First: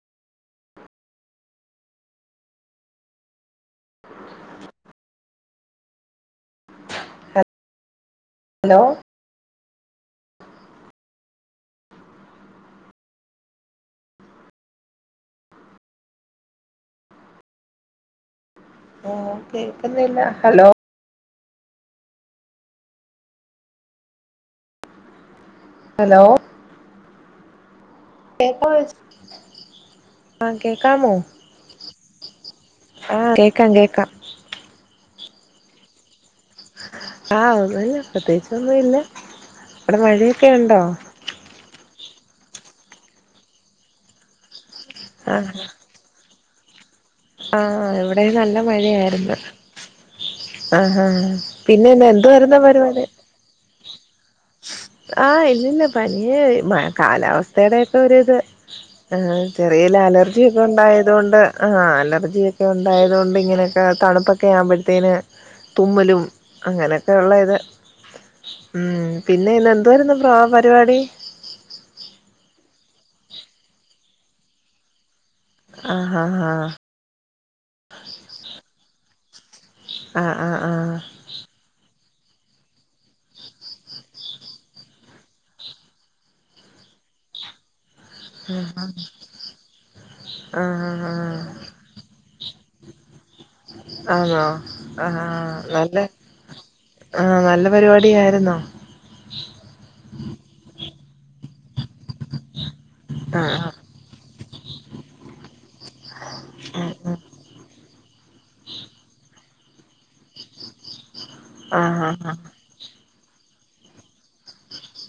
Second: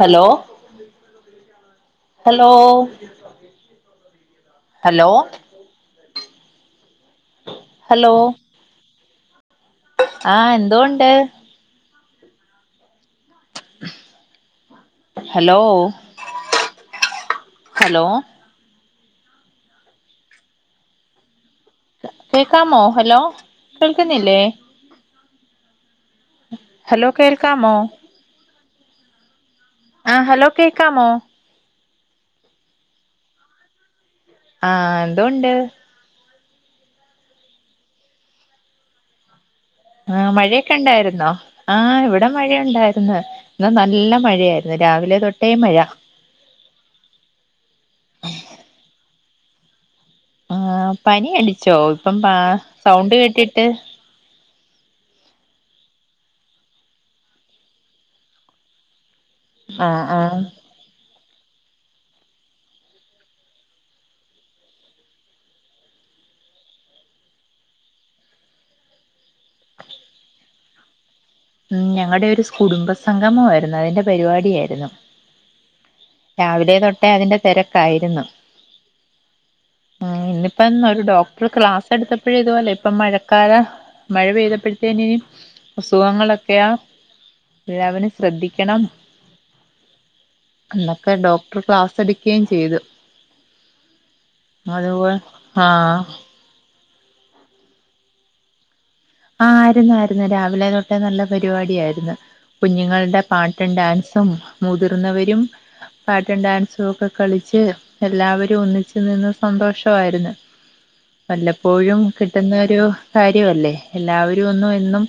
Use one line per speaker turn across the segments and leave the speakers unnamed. Hello hello hello hello
hello
ആഹ് എന്തോണ്ട് hello hello
ആഹ് കേൾക്കുന്നില്ല ഹലോ
കേക്കാമോ ഹലോ കേൾക്കുന്നില്ലേ
ഹലോ
ഹലോ കേൾക്കാമോ
കേപ്പോ
ആഹ് ഹലോ കേക്കാമോ
ആക്കെക്കമോ ആഹ് കേക്കാം കേക്കാം
ആഹ് എന്തൊണ്ട്
ആഹ് പ്രത്യേകിച്ചമ്മ ഇല്ലേ
ആഹ് മഴയൊക്കെ ഉണ്ടായിരുന്നോ ആഹ് ഇവിടെ മഴയുണ്ടായിന്ന് ഇാ നല്ല മഴയായിരുന്നു രാവിലെ തൊട്ടേ മഴ
ആഹ് ഇവിടെ നല്ല മഴയായിരുന്നു ആഹ് ആഹ് പിന്നെ എന്തു വരുന്നാ പരിപാടി
ഏഹ്
ആഹ് ഇല്ലല്ല പനിയ മ കാലാവസ്ഥയുടെൊക്കെ ഒരിത് ആ ചെറിയല്ല
ആഹ് ആഹ്
അലർജി ഒക്കെണ്ട് ഉണ്ടായത കൊൊണ്ട് ആ അലർജിയൊക്കെ ഉണ്ടായത്കൊണ്ട് ഇങ്ങനെയൊക്കെ തണുപ്പൊക്കെ ആവുമ്പോഴത്തേന് തുമ്മലും അങ്ങനെയൊക്കെയ ഉള്ള ഇത് പിന്നെ ഇന്ന് എന്തു വരുന്ന പ്ര പരിപാടി
ഉ ഞങ്ങടെ ഒരു കുടുംബ സംംഗമമായിരുന്നു അതിന്റെ പരിപാടിയായിരുന്നു
ആഹ്
രാവിലെ തൊട്ടേ അതിന്റെ തിരക്കായിരുന്നു ആഹ് ഇന്നിപ്പ ഇ ഒരു ഡോക് ഇപ്പോ ക്ലാസ് എടുത്തപ്പോഴ ഇതുപലെ ഇപ്പ മഴക്കാല മഴ പെയ്തപ്പോഴത്തേന് അസുഖങ്ങളൊക്കെയാ എല്ലാവരു ശ്രദ്ധിക്കണം
ആഹ് ആഹ് ആഹ്
എന്നൊക്കെ
ആഹ്
ഡോക്ടർ ക്ലാസ് അട കയും ചെയ്തു
ആണോ
അതുപോലെ
ആഹ് നല്ല
ആഹ്
ആഹ് നല്ല പരിപാടി ആയിരുന്നോ
ആഹ് ആയിരുന്നയിരുന്നു രാവിലെ തൊട്ടേ നല്ല പരിപാട ആായിരുന്നു കുഞ്ഞുങ്ങൾടെ
ആഹ്
പാട്ടും ഡാൻസും മുതിർന്നവരും പാട്ടും ഡാൻസും
ആഹ്
ഒക്കെ
ആഹ്
കളിച്ച് എല്ലാവരും ഒന്നിച്ച് നിന്ന് സന്തോഷമായിരുന്നു വല്ലപ്പോഴും
ആഹ് ആഹ്
കിട്ടുന്ന ഒരു കാര്യമല്ലേ എല്ലാവരും ഒന്നും എന്നും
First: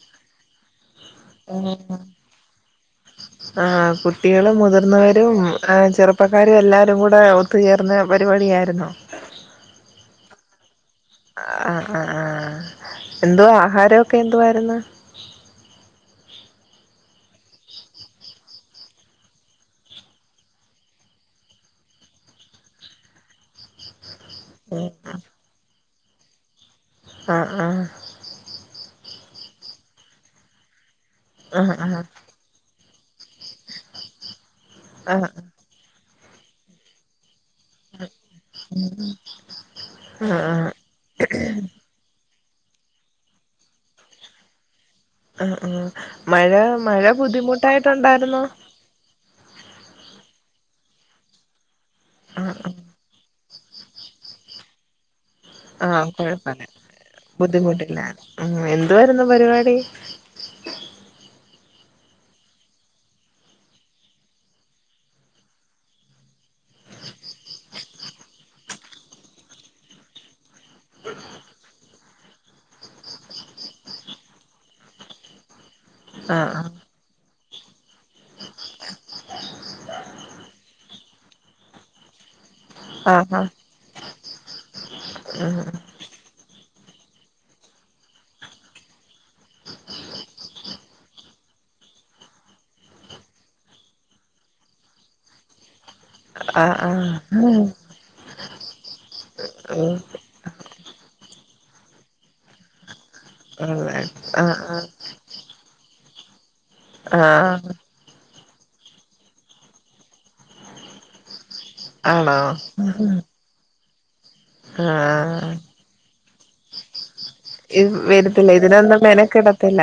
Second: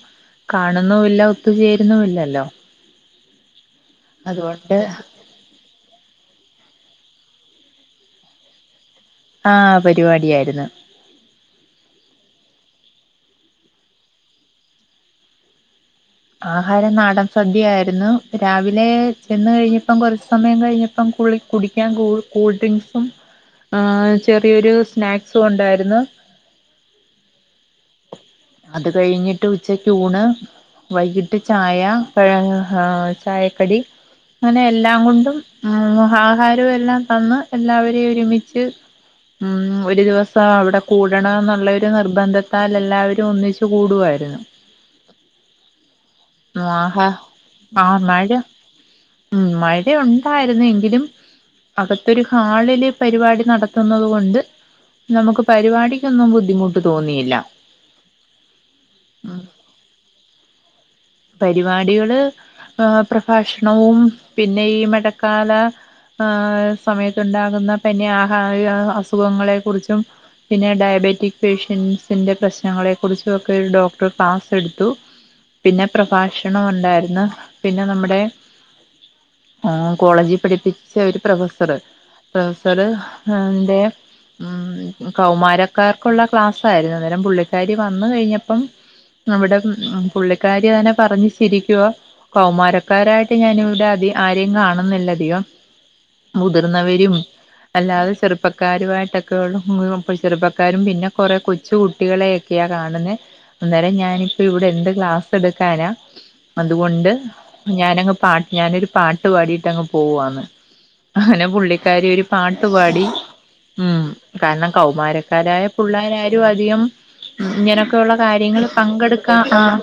കാണുന്നില്ല.
ആഹ് ആഹ് കുട്ടികളും
അതുകൊണ്ട്
മുതിർന്നവരും. ആഹ് ചെറുപ്പക്കാരും എല്ലാരും കൂടെ ഒത്തുചേർന്ന പരിപാടിയായിരുന്നോ?
ആഹ് പരിപാടിയായിരുന്നു.
ആഹ് ആഹ് ആഹ് എന്തോ ആഹാരെക്കെ എന്തോയിരുന്നു?
ആഹാരം നാടൻ സദ്യയായിരുന്നു രാവിലെ ചെന്ന് കഴിഞ്ഞപ്പം കുറച്ച് സമയം കഴിഞ്ഞപ്പം കുളി കുടിക്കാൻ കൂ കൂൾ ഡ്രിങ്ക്സും ആഹ്. ചെറിയൊരു സ്നാക്സും ഉണ്ടായിരുന്നു.
ആഹ് ആഹ്.
അത് കഴിഞ്ഞിട്ട് ഉച്ചക്യൂണ് വൈകിട്ട്. ട്ട്
ആഹ്
ചായ
ആഹ്
ഴ ചായക്കടി അങ്ങനെ എല്ലാം
ആഹ്
കൊണ്ടും. ആഹ് ആഹാരവും എല്ലാം തന്ന്. എല്ലാവരെയും ഒരുമിച്ച് ഉം ഒരു
ആഹ്
ദിവസം അവിടെ. കൂടണം എന്നുള്ളരു നിർബന്ധത്താൽ എല്ലാവരും ഒന്നിച്ച് കൂടുവായിരുന്നു.
ആഹ് ആഹ് മഴ മഴ
ആഹാ ആ മഴ
ബുദ്ധിമുട്ടായിട്ടുണ്ടായിരുന്നോ?
ഉം മഴയുണ്ടായിരുന്നെങ്കിലും അകത്തൊരു
ആ
ഹാളില്. പരിപാടി നടത്തുന്നത് കൊണ്ട് നമുക്ക് പരിപാടിക്കൊന്നും ബുദ്ധിമുട്ട് തോന്നിയില്ല.
ദ്ധിമുട്ടില്ല. ആഹ് എന്തോയിരുന്നു
ഉം
പരിപാടി?
പരിപാടികള്. ആഹ് പ്രഭാഷണവും പിന്നെ ഈ മഴക്കാല ആഹ്. സമയത്തുണ്ടാകുന്ന പിന്നെ ആഹ് അസുഖങ്ങളെ കുറിച്ചും. പിന്നെ ഡയബറ്റിക് പേഷ്യന്റ്സ്. ന്റ പ്രശ്നങ്ങളെ കുറിച്ചക്കെ ഡോക്ടർ ക്ലാസ് എടുത്തു പിന്നെ. പ്രഭാഷണം
ആഹ്
ഉണ്ടായിരുന്നു. പിന്നെ നമ്മുടെ ആഹ് കോളേജിൽ പഠിപ്പിച്ച ഒരു പ്രൊഫസർ.
ആഹ്
പ്രൊഫസർന്റെ ഉം
ആഹ്
കൗമാരക്കാർ. ക്കുള്ള ക്ലാസ് ആയിരുന്നു ന്നേരം പുള്ളിക്കാരി വന്ന് കഴിഞ്ഞപ്പം നമ്മുടെ പുള്ളികാരി. തന്നെ പറഞ്ഞു ശിരിക്കു കൗമാരക്കാരായിട്ട് ഞാനിവിടെ അ ആരെയും കാണുന്നില്ലധികം.
ആഹ്
മുതിർന്നവരും
ആഹ് ആഹ്
അല്ലാതെ ചെറുപ്പ ക്കാരുമായിട്ടൊക്കെയ
ഉം
ഉള്ള ചെറുപ്പക്കാരും പിന്നെ കൊറെ കൊച്ചു കുട്ടികളെയൊക്കെയാ കാണുന്നേ.
ആഹ്
അന്നേരം ഞാനിപ്പ ഇവിടെ
ആഹ്
എന്ത് ക്ലാസ് എടുക്കാനാ അതുകൊണ്ട്
ആഹ്
ഞാന പാട്ട് ഞാനൊരു പാട്ട് പാടിട്ടങ്ങ് പോവന്ന്. അങ്ങനെ പുള്ളിക്കാരി ഒരു
ആണോ
പാട്ടുപാടി ഉം കാരണം
ആഹ്
കൗമാരക്കാരായ. പുള്ളാരാരും അധികം. ഇങ്ങനൊക്കെയുള്ള
വരത്തില്ല
കാര്യങ്ങള്
ഇതിനൊന്നും
പങ്കെടുക്കാ ആ
മെനക്കടത്തില്ല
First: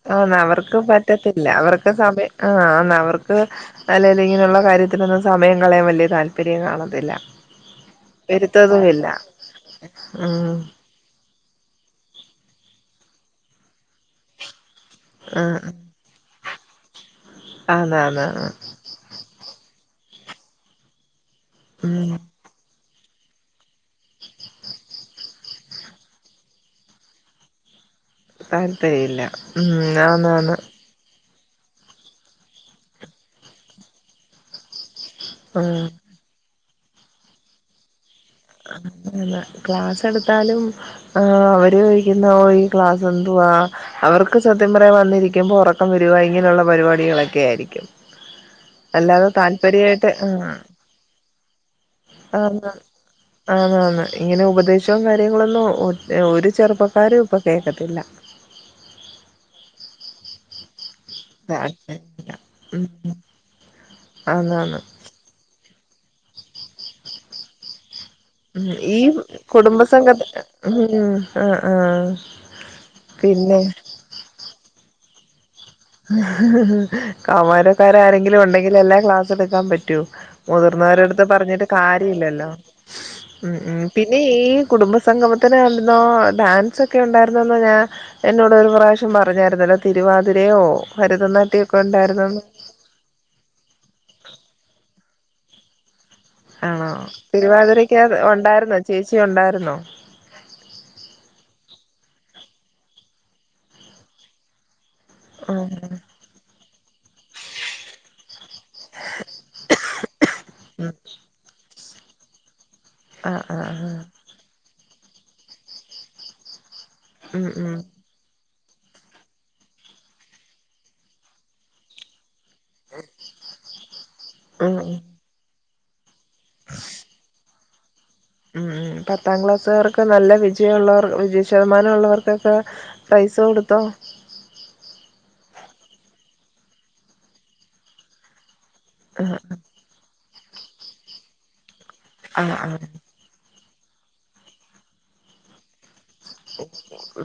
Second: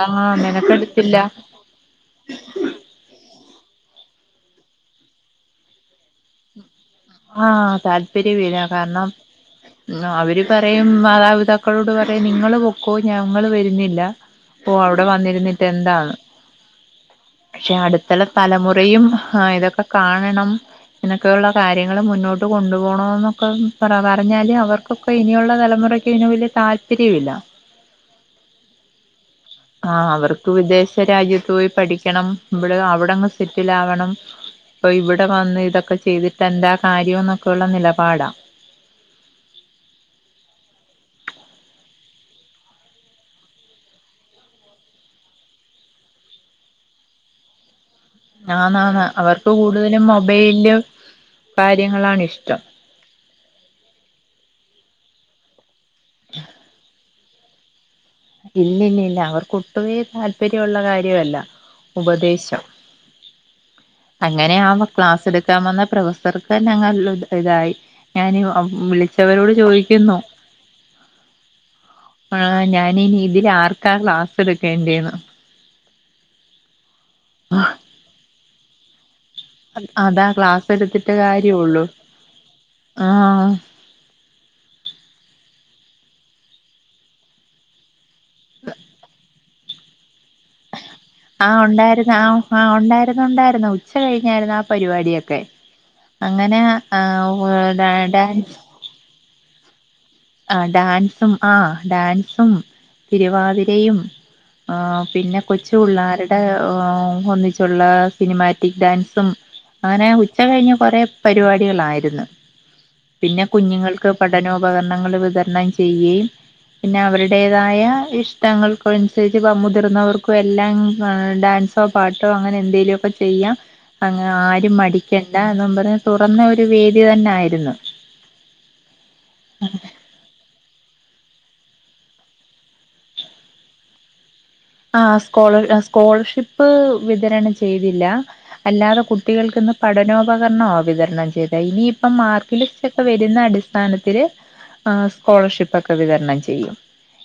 ആ
ആഹ് അവർക്ക്
മെനക്കെടുത്തില്ല
പറ്റത്തില്ല. അവർക്ക് സമയം ആഹ് അവർക്ക്. അല്ലേങ്കിൽ ഇങ്ങനെയുള്ള കാര്യത്തിനെന്നും സമയം കളയാൻ വലിയ താല്‍പര്യം കാണ
ആഹ് താല്പര്യമില്ല കാരണം അവര്
ഉം
പറയ മാതാപിതാക്കളോട് പറയ് നിങ്ങള് പൊക്കോ ഞങ്ങൾ വരുന്നില്ല. പോ അവ്ടെ വന്നിരുന്നിട്ട്
ആഹ്
എന്താണ് പക്ഷേ
ആന്ന്
അടുത്തുള്ള
ആന്ന് ആഹ്
തലമുറയും. ആഹ് ഇതൊക്കെ കാണണം ഇതൊക്കെയുള്ള കാര്യങ്ങൾ
ഉം
മുന്നോട്ട്. ഇട്ട് കൊണ്ടു പോണം എന്നൊക്കെ പറഞ്ഞാല് അവർക്കൊക്കെ ഇനിയുള്ള തലമുറയ്ക്ക് ഇ വലിയ താല്പര്യ ഇില്ല.
താല്പര്യല്ല.
ആഹ് അവർക്ക് വിദേശ രാജ്യത്ത് പോയി പഠിക്കണം ഇവിടെ അവിടെങ്ങ് സെറ്റിൽ ആവണം. അപ്പോ ഇവിടെ വന്ന്
ആഹ്
ഇതൊക്കെ ചെയ്തിട്ട് എന്താ കാര്യംന്നൊക്കെയുള്ള നിലപാടാ.
[unintelligible] ക്ലാസ് എടുത്താലും. ആഹ് അവര് ചോയിക്കുന്ന ഈ ക്ലാസ് എന്തുവാ? അവർക്ക് സത്യം പറ വന്നിരിക്കുമ്പോ ഉറക്കം വരുവാ ഇങ്ങനെയുള്ള പരിപാടികളൊക്കെ ആയിരിക്കും.
ആന്നാന്ന്
അല്ലാതെ
അവർക്ക് കൂടുതലും
താല്പര്യായിട്ട്
മൊബൈലില് കാര്യങ്ങളാണ്
ആ
ഇഷ്ടം
ആ ആഹ് ഇങ്ങനെ ഉപദേശവും കാര്യങ്ങളൊന്നും ഒരു ചെറുപ്പക്കാരും ഇപ്പൊ കേക്കത്തില്ല
ഇല്ലല്ലല്ല അവർക്ക് ഒട്ടുമേ താല്പര്യള്ള കാ അല്ല
താല്പര്യമില്ല
ഉപദേശം
ഉം
അങ്ങനെ ആ
ആന്നാന്ന്
ക്ലാസ് എടുക്കാൻ വന്ന പ്രൊഫസർക്കന്നെ ഞങ്ങള് ഇതായി ഞാന്
ഉം ഈ
വിളിച്ചവരോട്
കുടുംബസംഘ
ചോദിക്കുന്നു
ഉം ആ ആഹ്
ആ ഞാന് ഇനി ഇതില്
പിന്നെ
ആർക്കാ ക്ലാസ് എടുക്കേണ്ടെന്ന്
കാമാരക്കാര ആരെങ്കിലും ഉണ്ടെങ്കിലല്ലേ ക്ലാ സ ടുക്കാൻ പറ്റൂ
അതാ ക്ലാസ് എടുത്തിട്ട്
മുതിർന്നവരട്ത്ത് പറഞ്ഞിട്ട്
കാര്യള്ളൂ
കാര്യ ഇല്ലല്ലോ
ആ
ഉം ഉം പിന്നെ ഈ കുടുംബ സംഗമത്തിന് ന്നൊ ഡാൻസ് ഒക്കെ ഉണ്ടായിരുന്നന്ന് ഞ്ഞാ എന്നോട് ഒരു പ്രാവശ്യം പറഞ്ഞായിരുന്നല്ലോ തിരുവാതിരയോ
ആ
ഭരതനാട്ട്യൊക്കെ
ഉണ്ടായിരുന്നു ആ
ഉണ്ടായിരുന്നന്ന്
ആ ഉണ്ടായ്ര് ഉണ്ടായ്ര്ന്നു ഉച്ച കഴിഞ്ഞായ്ര്ന്നു ആ പരിപാടിയോക്കെ അങ്ങനെ
ആണോ
ആ
തിരുവാതിരക്ക്
[unintelligible]
ഉണ്ടായിരുന്നോ ചേച്ചി ഉണ്ടായിര്ന്നോ
ആ ഡാൻസും ആഹ് ഡാൻസും തിരുവാതിരയും ആ പിന്നെ
ആഹ്
കൊച്ചു പിള്ളേര്ടെ ഊം ഒന്നിച്ചുള്ള സിനിമാറ്റിക് ഡാൻസും അങ്ങനെ ഉച്ച കഴിഞ്ഞ്
ഉം
കൊറേ പരിപാടികളായിരുന്നു
ആഹ്
പിന്നെ
ആഹ് ആഹ്
കുഞ്ഞുങ്ങൾക്ക് പഠനോപക ണങ്ങള് വിതര്ണം ചെയ്യ യും പിന്നെ
ഉം ഉം
അവര്ടേതായ ഇഷ് ങ്ങൾക്ക്‌വൻസരിച്ച് പ മുതിർന്നവർക്കുവെല്ലാം ഡാൻസ് സോ പാട്ടോ അങ്ങനെന്തെലൊക്കെ ചെയ്യാ അങ്ങ ആരും
ഉം ഉം
മടിക്കണ്ട ന്നും പറ് തുറന്നൊരു വേദി തന്നായിരുന്നു.
ഉം പത്താം ക്ലാസ്സുകാർക്ക് നല്ല വിജയള്ളവർ വിജ ശതമാനൊള്ളവർക്കൊക്കെ പൈസ കൊട്ത്തോ
ആ സ്കോള സ്കോളർഷിപ്പ് വിതരണം ചെയ്തില്ല. അല്ലാതെ
ആഹ്
കുട്ടികൾക്ക്‌ന്ന് പഠനോപകര്ണോ വിതരണം ചെയ്ത ഇനിയിപ്പം
ആഹ് ആഹ്
മാർക്ക്ലിസ്റ്റൊക്കെ വര് രുന്ന അടിസ്ഥാനത്തില് സ്കോളർഷി പ്പൊക്കെ വിതര്ണം ചെയ്യും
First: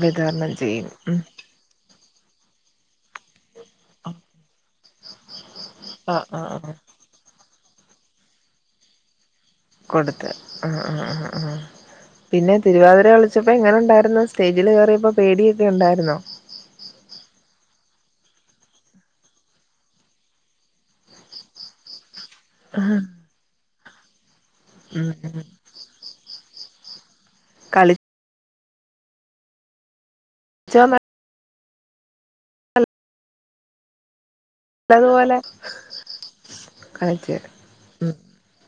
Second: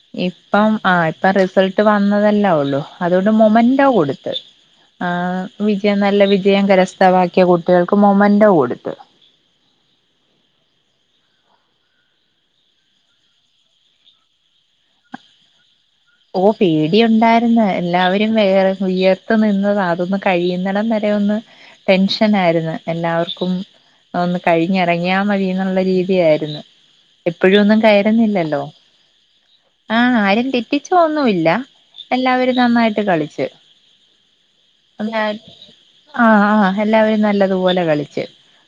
വിതരണം
ഇപ്പം
ചെയ്യും
ആ
ഉം
ഇപ്പ റിസൾട്ട് വന്നതല്ലൊള്ളൂ അതു കൊണ്ട് മൊമന്റോ കൊടുത്ത് ആ വിജയം നല്ല
ആഹ് ആഹ്
വിജയം
ആഹ്
കരസ് ഥ വാക്കിയ കുട്ടികൾക്ക് മൊമെന്റോ കൊട്ത്ത്
കൊട്ത്ത് ആ ആ ആ ആ പിന്നെ തിരുവാതിര കളിച്ചപ്പോ എങ്ങനെ ഇണ്ടായിര്ന്നു സ്റ്റേജില് കേറിയപ്പോ പേടിയൊക്കെണ്ടായിരുന്നോ
ഓ പേടി ഉണ്ടായിര്ന്ന് എല്ലാവരും വേറെ ഉയര്ത്ത് നിന്ന് അതൊന്ന് കയ്യുന്നടം വരെ രൊന്ന് ടെൻഷനായിരുന്നു
ആഹ്
എല്ലാവർക്കും അഒന്ന്
ഉം
കഴിഞ്ഞെറങ്ങിയാ
ഉം
മതിന്ന്ള്ള രീതിയാഴിരുന്നു. എപ്പോഴന്നും
കളിച്ചോ
കയറുന്നില്ലല്ലോ ആ ആരും തെറ്റിച്ചോ ന്നുല്ല എല്ലാവരും നന്നായിട്ട് കളിച്ച് ഞാ
നല്ലതുപോലെ
ആഹ് ആഹ് എല്ലാവരും
കളിച്ച്
നല്ലതുപോലെ
ഉം
കളിച്ച്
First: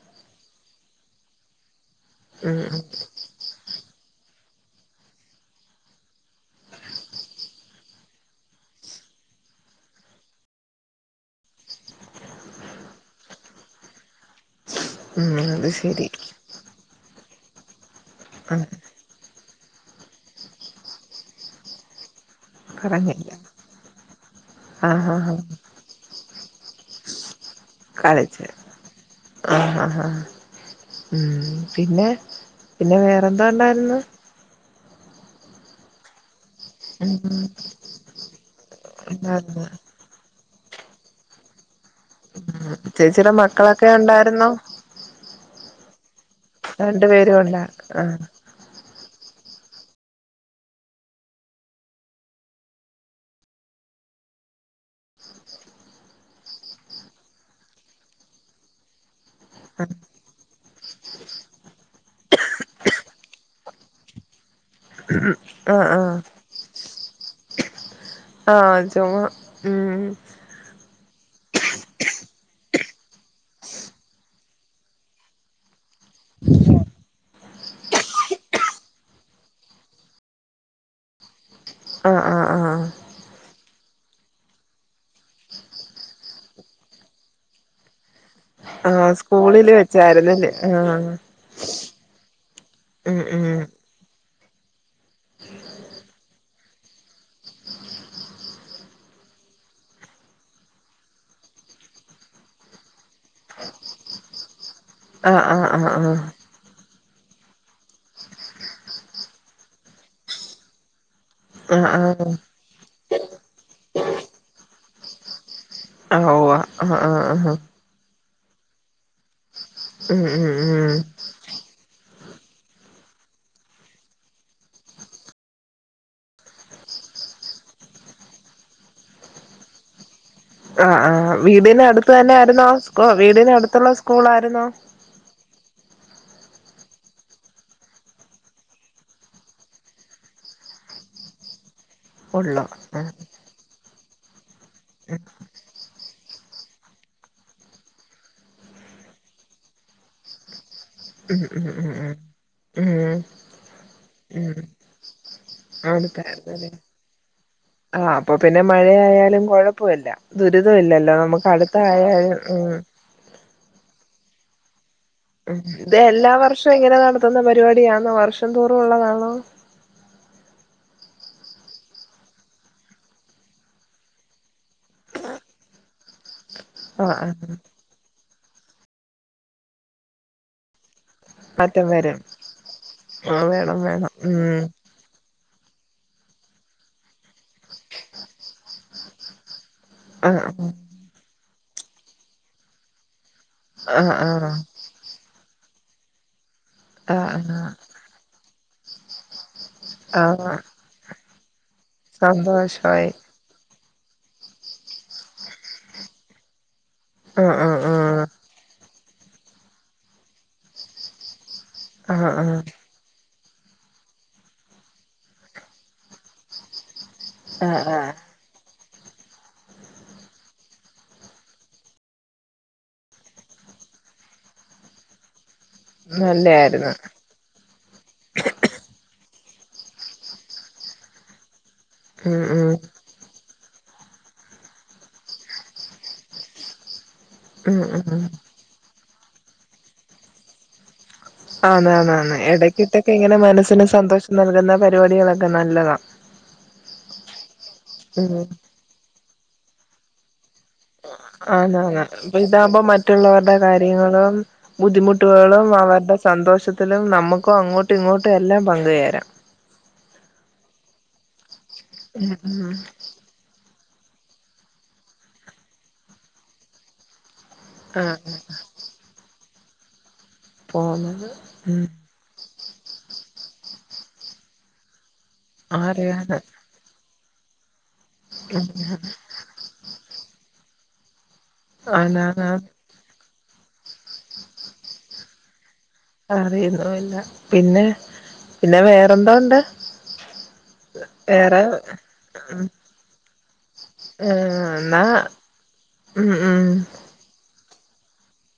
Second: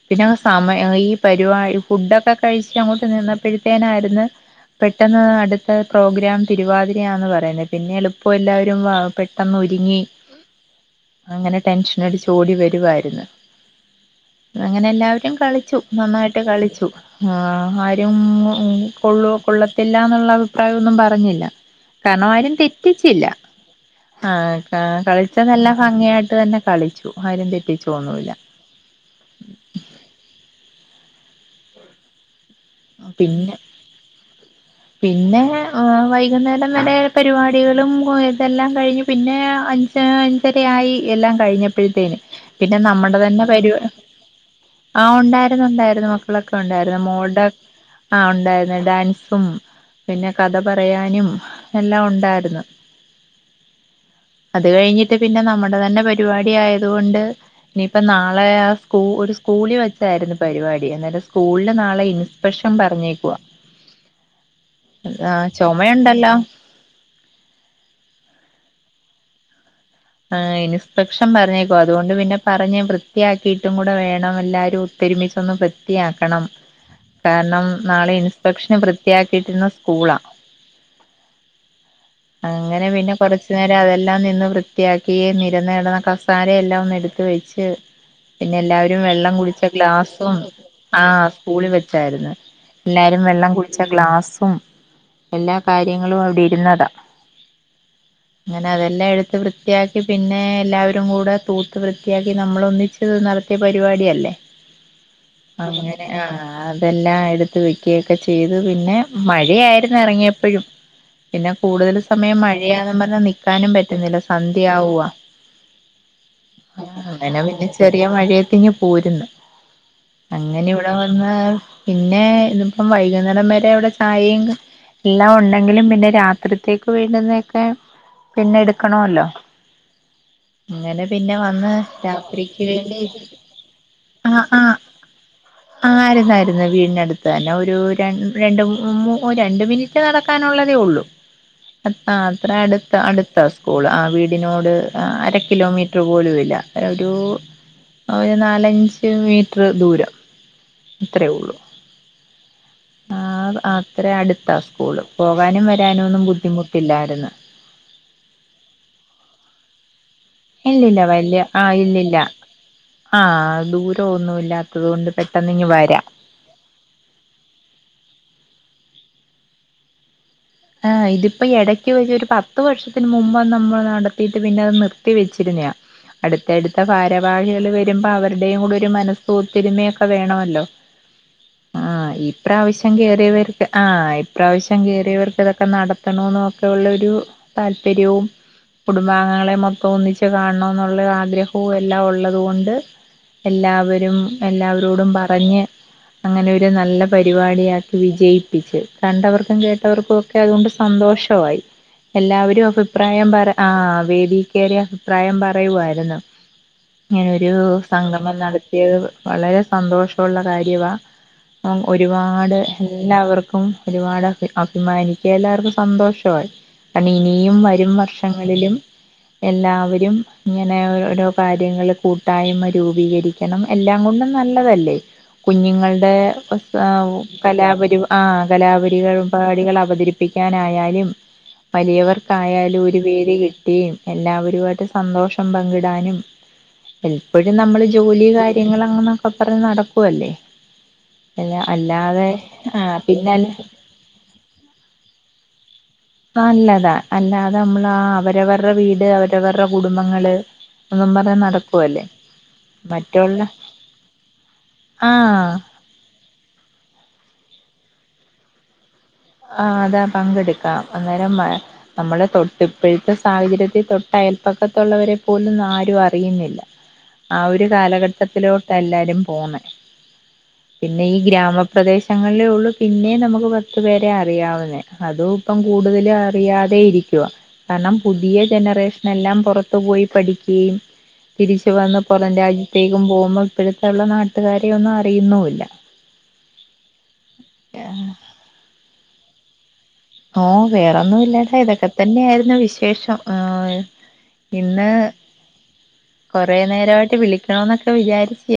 പിന്നെ സമയ ഈ പരിപാടി ഫുഡൊക്കെ
ഉം
കഴിച്ച് അങ്ങോട്ട് നിന്ന പെട്ടേനാര്ന്ന് പെട്ടെന്ന് അടുത്ത പ്രോഗ്രാം തിരുവാതി രാന്ന് പറയുന്നെ പിന്നെ എളുപ്പെല്ലാവരും പെട്ടെന്നൊരുങ്ങി അങ്ങനെ ടെൻഷനടിച്ച് ഓടി വരുവായിരുന്ന് അങ്ങനെ
ഉം
എല്ലാവരും
ഉം അത്
കളിച്ചു
ശരി
നന്നായിട്ട് കളിച്ചു ആ ആരും
ഉം
ഊം കൊള്ളൂ കൊള്ളത്തില്ലാന്ന്ള്ള അഭിപ്രായന്നും പറഞ്ഞില്ല കാരണം ആരും തെറ്റിച്ചില്ല.
പറഞ്ഞില്ല
ആഹ് ക
ആഹ് ആഹ് ആഹ്
കൾച്ചെതെല്ലാം ഭംഗ്യായിട്ട് തന്നെ കളിച്ചു ആരും തെറ്റിച്ചൊന്നൂല്ല.
ആ ഹാ ഹാ ഉം പിന്നെ പിന്നെ വേറെന്തോണ്ടായിരുന്നു
പിന്നെ ആ വൈകുന്നേരം വരെ
ഉം
പരിപാടികളും ഓ ഇതെല്ലാം കഴിഞ്ഞ് പിന്നെ
ഉണ്ടായിരുന്നു
അ ഞ്ച് അഞ്ചരയായി എല്ലാം കഴിഞ്ഞപ്പഴ്‌ത്തേന് പിന്നെ നമ്മടെ
ചേച്ചിയുടെ
തന്നെ പരു
മക്കളൊക്കെ ഉണ്ടായിരുന്നോ
ആ ഉണ്ടായിരുന്നുണ്ടായിരുന്നു മക്കളൊക്കെ ഉണ്ടായിരുന്നു
രണ്ടു പേരും
മോൾടെ
ഉണ്ടാ
ആ
ആഹ്
ഉണ്ടായിരുന്നു ഡാൻസും പിന്നെ കഥ പറയാനും എല്ലാം ഉണ്ടായ്രുന്നു അത് കഴിഞ്ഞിട്ട് പിന്നെ നമ്മടെ തന്നെ പരിവാടി ആയതുകൊണ്ട് ഇനിയിപ്പ നാളേ കൂ ഒരു സ്കൂളി വെച്ചായിരുന്നു പരിവാടി എന്നിട്ട് സ്കൂളിന് നാളെ ഇൻസ്പെക്ഷൻ പറഞ്ഞേക്കാ ആ
ആഹ് ആഹ്
ചൊമയുണ്ടല്ലാ
ആഹ് ചൊമ ഉം
ആഹ് ഇൻസ്പെക്ഷൻ പറഞ്ഞേക്കുവാ അതുകൊണ്ട് പിന്നെ പറഞ്ഞ് വൃത്തിയാക്കീട്ടും കൂടെ വേണം എല്ലാരും പെരുമിച്ചൊന്നു വൃത്തിയാക്കണം കാരണം നാളെ ഇൻസ്പെക്ഷന് വൃത്തിയാക്കിട്ടിരുന്ന സ്കൂളാ
ആഹ് ആഹ് ആഹ്
അങ്ങനെ പിന്നെ കൊറച്ച് നേരം അതെല്ലാം നിന്ന് വൃ ത്തിയാക്കി നിരന്ന് കടന്ന കസാരയെല്ലാം ഒന്ന് എടുത്ത് വെച്ച് പിന്നെ എല്ലാവരും
ആഹ്
വെള്ളം കുടിച്ച
സ്കൂളില്
ഗ്ലാസും
വെച്ചായിരുന്നല്ലേ
ആ
ആഹ്
സ്കൂളിൽ വെച്ചായര്ന്ന്
ഉം
എല്ലാരും
ഉം
വെള്ളം കുടിച് ട്ട ഗ്ലാസും എല്ലാ കാര്യങ്ങളും അവിടെ ഇര്ന്നതാ ങ്ങനെ അതെല്ലാം എടുത്ത് വൃ- ത്തിയാക്കി പിന്നെ എല്ലാവരും കൂടെ തൂത്ത് വൃത്തിയാക്കി നമ്മള് ഒന്നിച്ച് നടത്തിയ പരിപാടിയല്ലേ
ആഹ് ആഹ്
അങ്ങനെ
ആഹ്
ആ അതെല്ല എടുത്ത് വെക്കുയൊക്കെ ചെയ്ത് പിന്നെ മഴ ആയിരുന്നു ഇറങ്ങിയപ്പോഴും പിന്നെ
ആഹ് ആഹ്
കൂടുതല്
ആഹ്
സമയം മഴയാന്നു പറഞ്ഞ് നിക്കാനും പറ്റുന്നില്ല സന്ധ്യയാവ്വാ
ആഹ് ഉവ്വ
ആഹ് അങ്ങനെ
ആഹ്
പിന്നെ ചെ ചെറിയ മഴയത്ത് ഇങ്ങ് പോരുന്ന്
ഉം ഉം
അങ്ങനിവി-
ഉം
ഇടെ വന്ന് പിന്നെ ഇതിപ്പം വൈകുന്നേരം വരെവടെ ചായേം എല്ലാ ഉണ്ടെങ്കിലും പിന്നെ രാത്രിത്തേക്ക് വീണ്ടുന്നൊക്കെ പിന്നെ എടുക്കണോല്ലോ
ആഹ്
ങ്ങനെ
ആഹ്
പിന്നെ വന്ന്
വീടിന് അടുത്ത് തന്നെ
രാത്രിക്ക്
ആയിരുന്നോ
വേണ്ടി
സ്കൂ വീടിന് അടുത്തുള്ള
ആ ആ
സ്കൂളായിരുന്നോ
ആര്ന്ന് ആര്ന്ന് വീടിനടുത്ത് തന്നെ ഒരു ര രണ്ട് മു മു രണ്ട് മിനി- ക്റ്റ് നടക്കാനുള്ളതേ ഉള്ളൂ അ അത്ര
ഉള്ളോ
അടുത്ത
ആഹ്
അടുത്താ സ്കൂൾ ആ വീടിനോട് അ അര കിലോമീ- റ്റ് പോലുല്ല ഒരു ഒര് നാലഞ്ച് മീറ്റ്ർ ദൂരം ഇത്രേ
ഉം
ഉള്ളു
ഉം ഉം ഉം ഉം
ആ അ അത്ര അടുത്താ
ഉം
സ്കൂള് പോകാനും വരാനും ഒന്നും ബുദ്ധിമുട്ടില്ലാര്ന്ന്
ആ അപ്പൊ പിന്നെ മഴയയാലും കുഴപ്പല്ല ദുരിതം
ഇല്ലില്ല
ഇല്ലല്ലോ
വല്യ
നമുക്ക്
ആ
അടുത്ത
ഇല്ലില്ല
ആയലു ഉം
ആ ദൂരം ഒന്നുല്ലാത്തതോണ്ട് പെ
ഇതേ എല്ലാ വർഷോ ഇങ്ങനെ നടത്തുന്ന പരിവാടിയാണോ വർഷം തോറുള്ളതാണോ
ആ ഇതിപ്പോ ഇടക്കവെച്ച് ഒരുപത്ത് വർഷത്തിന് മുമ്പ് നമ്മൾ നടത്തിട്ട് പിന്നെ അത് നിർ- ത്തിവെച്ചിരുന്നയാ അടുത്തടുത്ത
ആഹ് ആഹ്
ഫാരവാഹികള് വെ- രുമ്പ അവരുടെയും ഒരു മനസു ഒത്തരുമയൊക്കെ വേണോല്ലോ ആ
മാറ്റം വരും
ഇപ്രാവശ്യം
ആഹ്
കേയറിയവർക്ക്
വേണം
ആ
വേണം ഉം
ഇപ്രാവശ്യം കേയറിയവർ ഇതൊക്കെ നടത്തണോന്നൊക്കെ ഉള്ളൊരു താല്പര്യവും കുടുംബാംഗങ്ങളെ മൊ- തോന്നിച്
ആഹ്
കാണണോന്നുള്ള ആഗ്രഹവു എല്ലാ ഉള്ളതു കൊണ്ട്
ആഹ്
എല്ലാവരും
ആഹ്
എല്ലാവരോടും പറഞ്ഞ് അങ്ങനെ ഒരു നല്ല
ആഹ് ആഹ്
പരിവാടിയ- വിജയിപ്പിച്ച് കണ്ടവർക്കും കേട്ടവർക്കു-
ആഹ്
സന്തോഷ്വായി എല്ലാവരും
സന്തോഷമായി
അഫ്പ്രായം പറ ആ വേദി കേറി അഫിപ്രായം പറയു ആര്ന്ന് ഇങ്ങനൊരു
ആഹ് ആഹ്
സംഗമം
ആഹ്
നടത്തിയത് വളരെ സന്തോഷള്ള കാര്യവാ [unintelligible]
ആഹ് ആഹ്
ഒരുപാട് എല്ലാവർക്കും ഒരുപാട് അ അഫിമാനിക്കാ എല്ലാവർക്കും സന്തോഷ്വായി [unintelligible]
ആഹ് ആഹ്
ഇനിയുംവരുംവർഷങ്ങളിലും എല്ലാവരും ഇങ്ങനെഒ ഓരോ കാര്യങ്ങള് കൂട്ടായ്മ രൂപീകരി- കണം എല്ലാ കൊണ്ടുംനല്ലതല്ലേ കുഞ്ങ്ങളുടെ
നല്ലായിരുന്നു
സൗ കലാപരിആ കലാപരികപാടികൾ അവതരി പ്പിക്കാനായാലും
ഉം
വലിയവർക്കായാലും ഒര്
ഉം
വേദി ട്ടി എല്ലാവരുയിട്ട് സന്തോഷം പങ്കിടാനും എപ്പഴും നമ്മൾ
ഉം ഉം
ജോലികാര്യ ങ്ങള്ന്ന്ങ്ങ്ക്കെ പറഞ് നടക്കുവല്ലേ അല്ല
ആന്ന്
അല്ലാതെ
ആന്ന്ന്ന് ഇടക്ക
ആഹ്
ഇട്ടൊക്കെ
പിന്നെ
ഇങ്ങനെ മനസ്സിന് സന്തോഷം നൽകുന്ന പരിവാടികളൊക്കെ നല്ലതാ
നല്ലത അല്ലാതെമ്മള്
ഉം
അഅവരവർടെ വീട് അവരവർടെ കുടുംബങ്ങള് ന്നുപറഞ
ആന്നാന്ന് ഇപ്പതാകുമ്പോ മറ്റുള്ളവരുടെ കാര്യങ്ങളും
ആഹ്
ബുദ്ധിമുട്ടുകളും അവര്ടെ ന്തോഷത്തിലും നമുക്കു അങ്ങോട്ട് ഇങ്ങോട്ടും എല്ലാ പങ്കു ചെരാം
ആ അത പങ്കട്ക്കാം അന്നേരം മ്മ മ്മളെ
ഉം ഉം
തൊട്ടിപ്പഴത്തെസ് സാഹചര്യത്തിൽ തൊട്ട അയൽപ്പക്കത്തുള്ളവരെപോലും ന്നരും അറിയുന്നില്ല ആഒരു
ആഹ്
കാലഘട്ടത്തിലോട്ട എല്ലാരും പോന്ന് പിന്നെ ഈ
പോന്നത് ഉം
ഗ്രാമപ്രദേശ് ഞങ്ങളിലേ ഉള്ളു പിന്നെ നമുക്ക് പത്ത് പേരെ അറിയാവുന്നേ അതും ഇപ്പം കൂടുതൽ
ആറിയാണ്
അറിയാതെ ഇരിക്കുക കാരണം പുതിയ ജനറേഷന എല്ലാം പുറ ത്ത പോയി പഠിക്കുകയും തിരിച്ചു വന്ന പുറം
ആനാന്ന്
രാജ്യത്തേക്കും പോവുമ്പം ഇപ്പോഴത്തുള്ള നാട്ടുകാരെയ ഒന്നും അറിയുന്നുല്ല
അറിയുന്നുല്ല പിന്നെ പിന്നെ വേറെന്തോ ഉണ്ട്
ഓ വേറൊന്നും ഇല്ലാടാ ഇതൊക്കെ തന്നെയ ആയിരുന്നു വിശേഷം ആ
ആ എന്നാ ഉം
കൊറേ
ഉം
നേരമായിട്ട് വിളിക്കണന്നൊക്കെ വിചാരിച്ച